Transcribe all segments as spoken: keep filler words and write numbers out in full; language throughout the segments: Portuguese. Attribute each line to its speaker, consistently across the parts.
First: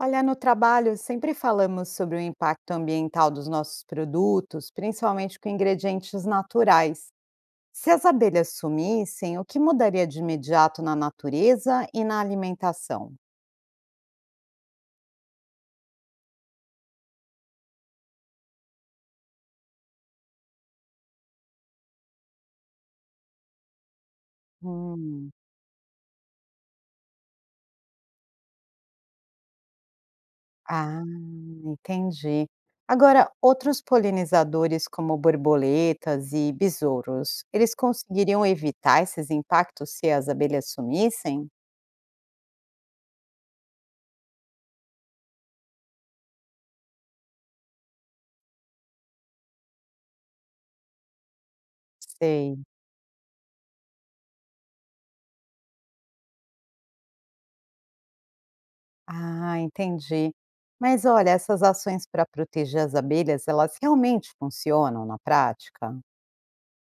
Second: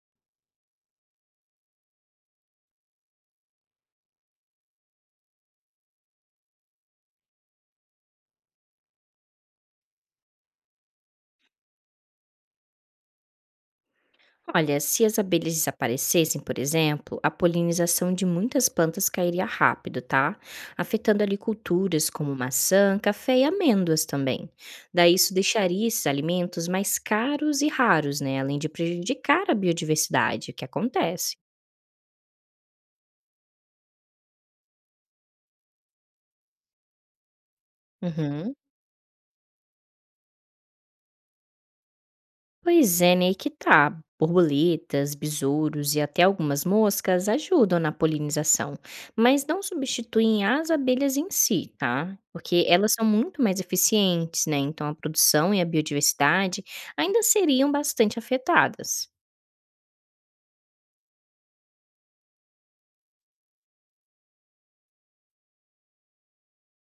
Speaker 1: Olha, no trabalho sempre falamos sobre o impacto ambiental dos nossos produtos, principalmente com ingredientes naturais. Se as abelhas sumissem, o que mudaria de imediato na natureza e na alimentação?
Speaker 2: Olha, se as abelhas desaparecessem, por exemplo, a polinização de muitas plantas cairia rápido, tá? Afetando ali culturas como maçã, café e amêndoas também. Daí
Speaker 1: Hum,
Speaker 2: isso deixaria esses alimentos mais caros e raros, né? Além de prejudicar a biodiversidade, o que
Speaker 1: ah,
Speaker 2: acontece.
Speaker 1: entendi. Agora, outros polinizadores como borboletas e besouros, eles conseguiriam
Speaker 2: Uhum.
Speaker 1: evitar esses impactos se as abelhas sumissem?
Speaker 2: Pois é, né? Aí que tá. Borboletas, besouros e até algumas moscas ajudam na polinização, mas não substituem as abelhas em si, tá?
Speaker 1: Sei.
Speaker 2: Porque elas são muito mais eficientes, né? Então a produção e a biodiversidade ainda seriam bastante afetadas.
Speaker 1: Ah, entendi. Mas olha, essas ações para proteger as abelhas, elas realmente funcionam na prática?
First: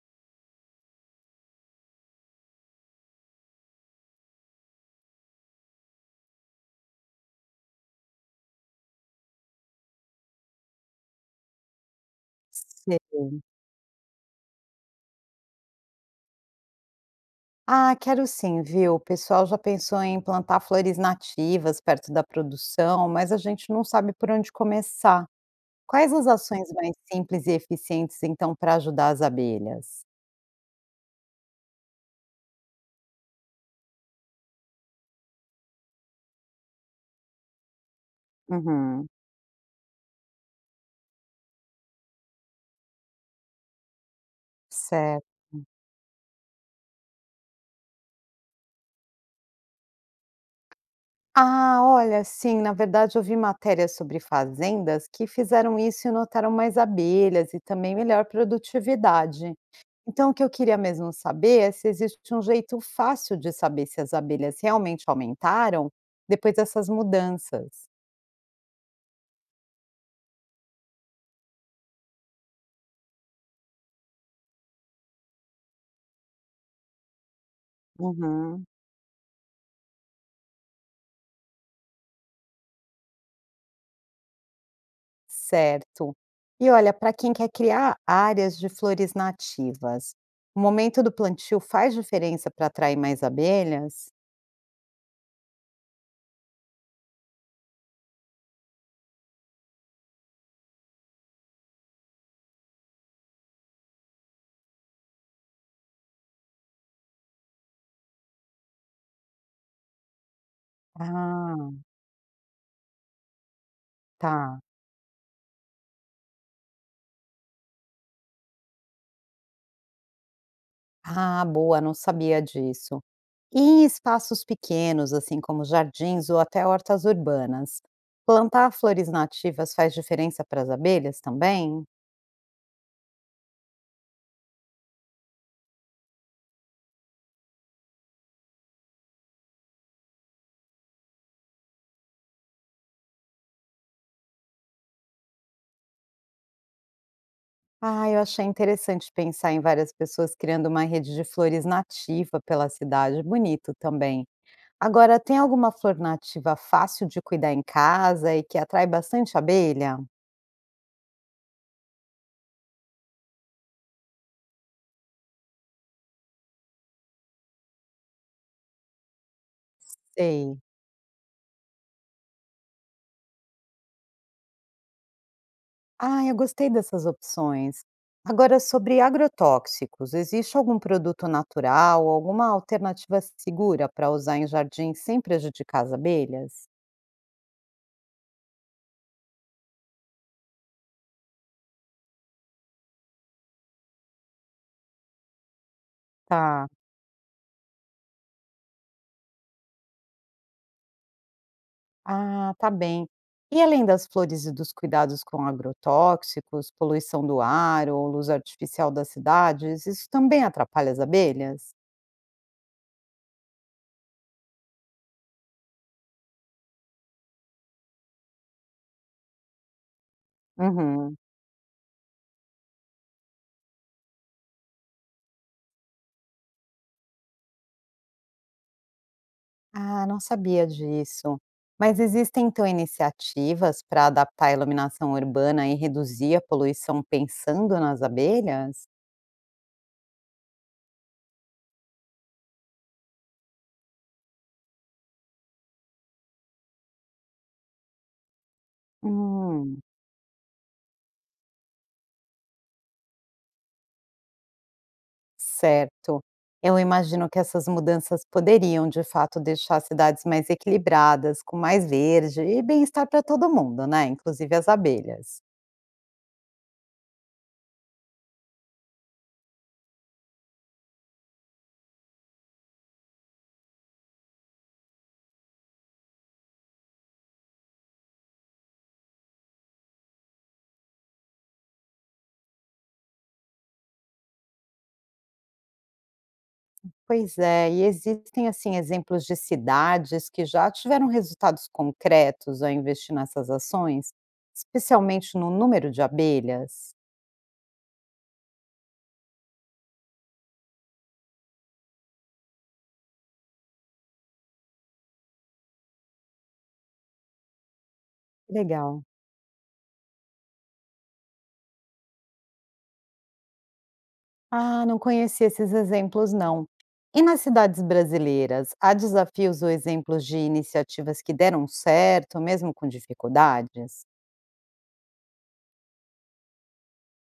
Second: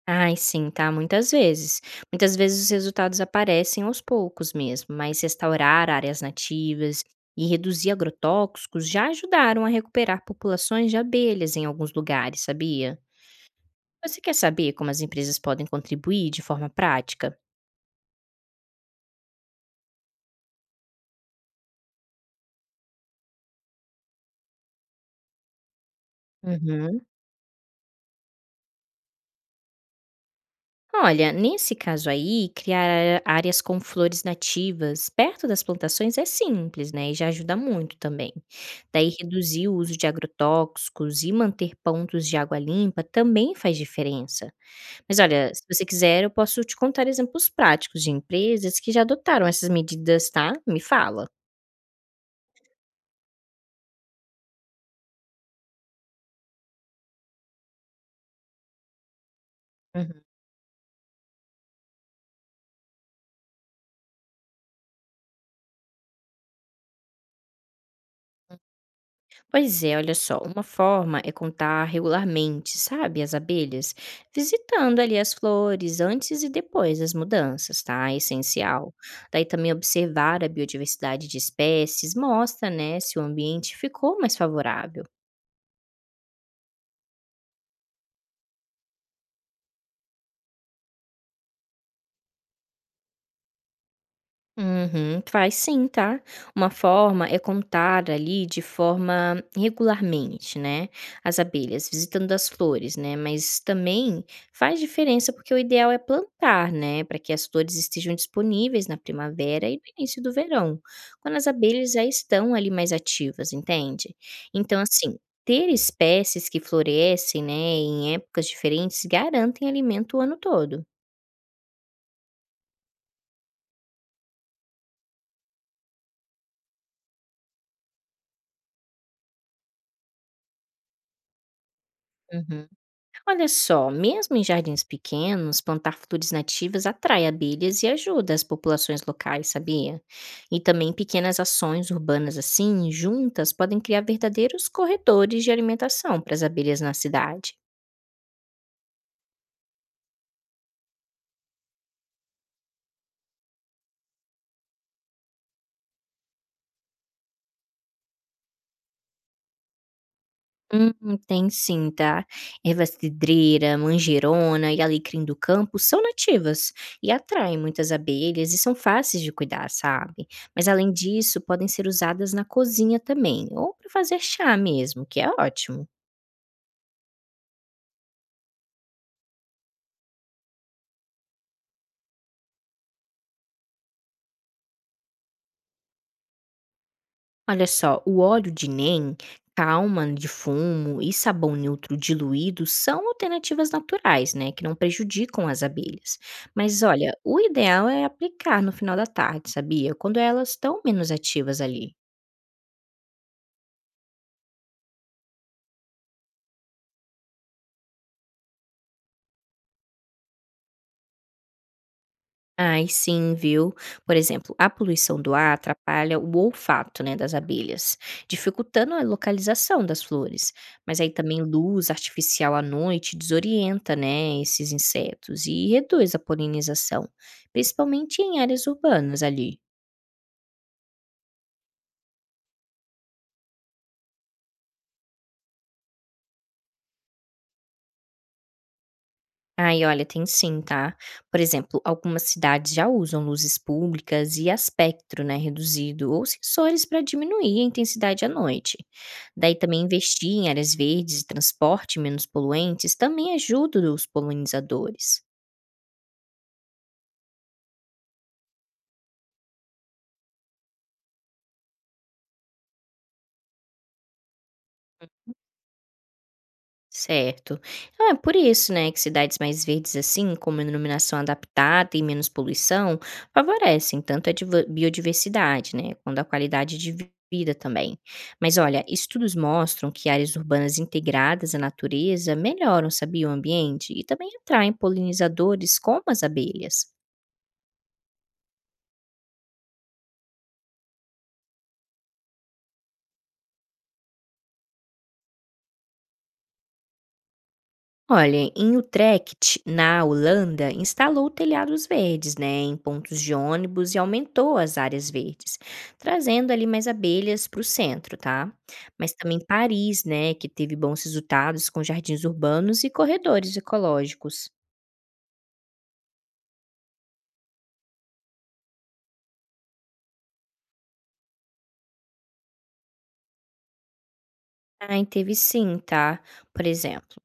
Speaker 2: Ai, sim, tá? Muitas vezes. Muitas vezes os resultados aparecem aos poucos mesmo, mas restaurar áreas nativas e reduzir agrotóxicos já ajudaram a recuperar populações de abelhas em alguns lugares, sabia?
Speaker 1: Sei.
Speaker 2: Você quer saber como as empresas podem contribuir de forma prática?
Speaker 1: Ah, quero sim, viu? O pessoal já pensou em plantar flores nativas perto da produção, mas a gente não sabe por onde começar. Quais as ações mais
Speaker 2: Uhum.
Speaker 1: simples e eficientes, então, para ajudar as abelhas?
Speaker 2: Olha, nesse caso aí, criar á- áreas com flores nativas perto das plantações é simples, né? E já ajuda muito também.
Speaker 1: Uhum,
Speaker 2: Daí, reduzir o uso de agrotóxicos e manter pontos de água limpa também faz diferença. Mas
Speaker 1: certo.
Speaker 2: olha, se você quiser, eu posso te contar exemplos práticos de empresas que já adotaram essas medidas, tá? Me fala.
Speaker 1: Ah, olha, sim, na verdade eu vi matérias sobre fazendas que fizeram isso e notaram mais abelhas e também melhor produtividade. Então, o que eu queria mesmo saber é se existe um jeito fácil de saber se as abelhas realmente aumentaram depois dessas mudanças.
Speaker 2: Pois é, olha só, uma forma é contar regularmente, sabe, as abelhas, visitando ali as flores antes e depois das mudanças, tá? É
Speaker 1: Uhum.
Speaker 2: essencial. Daí também observar a biodiversidade de espécies mostra, né, se o ambiente ficou mais favorável.
Speaker 1: Certo. E olha, para quem quer criar áreas de flores nativas, o momento do plantio faz diferença para atrair mais abelhas?
Speaker 2: Uhum, faz sim, tá? Uma forma é contar ali de forma regularmente, né? As abelhas, visitando as flores, né? Mas também faz diferença porque o ideal é plantar, né? Para que as flores estejam disponíveis na primavera e no início do verão, quando as
Speaker 1: Ah,
Speaker 2: abelhas já estão ali mais ativas, entende?
Speaker 1: tá.
Speaker 2: Então, assim. Ter espécies que florescem, né, em épocas diferentes, garantem alimento o ano todo.
Speaker 1: Ah, boa, não sabia disso. E em espaços pequenos, assim como jardins ou até hortas urbanas, plantar flores nativas faz diferença para as abelhas também?
Speaker 2: Uhum. Olha só, mesmo em jardins pequenos, plantar flores nativas atrai abelhas e ajuda as populações locais, sabia? E também pequenas ações urbanas assim, juntas, podem criar verdadeiros corredores de alimentação para as abelhas na cidade.
Speaker 1: Ah, eu achei interessante pensar em várias pessoas criando uma rede de flores nativa pela cidade, bonito também. Agora, tem alguma flor nativa fácil de cuidar em casa e que atrai bastante abelha?
Speaker 2: Hum, tem sim, tá? Erva cidreira, manjerona e alecrim do campo são nativas e atraem muitas abelhas e são fáceis de cuidar, sabe?
Speaker 1: Sei.
Speaker 2: Mas além disso, podem ser usadas na cozinha também, ou para fazer chá mesmo, que é ótimo.
Speaker 1: Ah, eu gostei dessas opções. Agora, sobre agrotóxicos, existe algum produto natural, alguma alternativa segura para usar em jardim sem prejudicar as abelhas?
Speaker 2: Olha só, o óleo de NEM, calma de fumo e sabão neutro diluído são alternativas naturais, né, que não prejudicam as abelhas.
Speaker 1: Tá.
Speaker 2: Mas olha, o ideal é aplicar no final da tarde, sabia? Quando elas estão menos ativas ali.
Speaker 1: Ah, tá bem. E além das flores e dos cuidados com agrotóxicos, poluição do ar ou luz artificial das cidades, isso também atrapalha as abelhas?
Speaker 2: Ai, sim, viu? Por exemplo, a poluição do ar atrapalha o olfato, né, das abelhas, dificultando a localização das flores. Mas aí
Speaker 1: Uhum.
Speaker 2: também luz artificial à noite desorienta, né, esses insetos e reduz a polinização, principalmente em áreas urbanas ali.
Speaker 1: Ah, não sabia disso. Mas existem então iniciativas para adaptar a iluminação urbana e reduzir a poluição pensando nas abelhas?
Speaker 2: Ai, olha, tem sim, tá? Por exemplo, algumas cidades já usam luzes públicas e aspecto, né, reduzido ou sensores para diminuir a intensidade à noite. Daí também
Speaker 1: Hum,
Speaker 2: investir em áreas verdes e transporte menos poluentes também ajuda os polinizadores.
Speaker 1: certo. Eu imagino que essas mudanças poderiam, de fato, deixar as cidades mais equilibradas, com mais verde e bem-estar para todo mundo, né? Inclusive as abelhas.
Speaker 2: Certo. Então é por isso, né, que cidades mais verdes assim, com uma iluminação adaptada e menos poluição, favorecem tanto a diva- biodiversidade, né, quanto a qualidade de vi- vida também. Mas olha, estudos mostram que áreas urbanas integradas à natureza melhoram, sabia, o ambiente e também atraem polinizadores como as abelhas.
Speaker 1: Pois é, e existem assim exemplos de cidades que já tiveram resultados concretos ao investir nessas ações, especialmente no número de abelhas?
Speaker 2: Olha, em Utrecht, na Holanda, instalou telhados verdes, né, em pontos de ônibus e aumentou as áreas verdes, trazendo ali mais abelhas para o centro, tá?
Speaker 1: Legal.
Speaker 2: Mas também Paris, né, que teve bons resultados com jardins urbanos e corredores ecológicos.
Speaker 1: Ah, não conheci esses exemplos não. E nas cidades brasileiras, há desafios ou exemplos de iniciativas que deram certo, mesmo com dificuldades?
Speaker 2: Ai, teve sim, tá. Por exemplo,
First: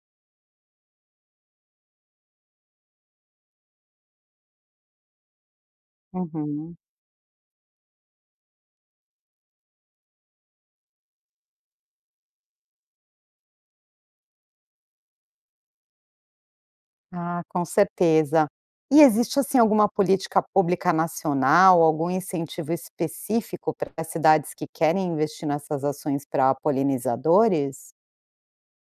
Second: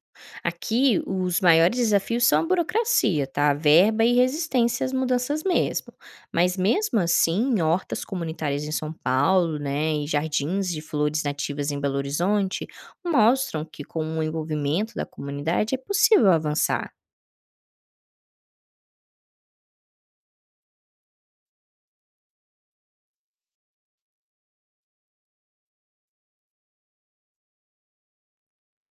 Speaker 2: aqui os maiores desafios são a burocracia, tá? A verba e resistência às mudanças mesmo. Mas
Speaker 1: Uhum.
Speaker 2: mesmo assim, hortas comunitárias em São Paulo, né, e jardins de flores nativas em Belo Horizonte mostram que com o envolvimento da comunidade é possível avançar.
Speaker 1: Ah, com certeza. E existe assim alguma política pública nacional, algum incentivo específico para as cidades que querem investir nessas ações para polinizadores?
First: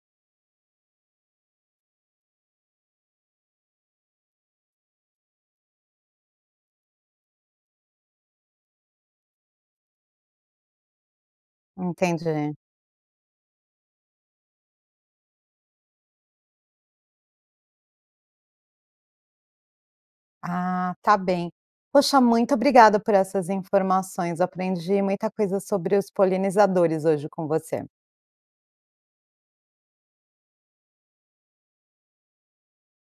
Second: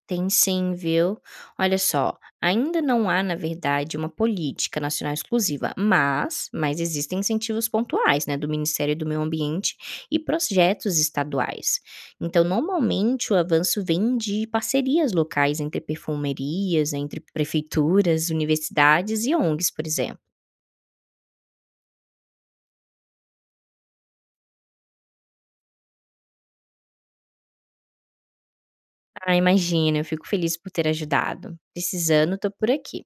Speaker 2: Tem sim, viu? Olha só, ainda não há, na verdade, uma política nacional exclusiva, mas, mas existem incentivos pontuais, né, do Ministério do Meio Ambiente e projetos estaduais. Então,
Speaker 1: Entendi.
Speaker 2: normalmente, o avanço vem de parcerias locais entre perfumerias, entre prefeituras, universidades e ONGs, por exemplo.
Speaker 1: Ah, tá bem. Poxa, muito obrigada por essas informações. Aprendi muita coisa sobre os polinizadores hoje com você.
Speaker 2: Ah, imagina, eu fico feliz por ter ajudado. Precisando, tô por aqui.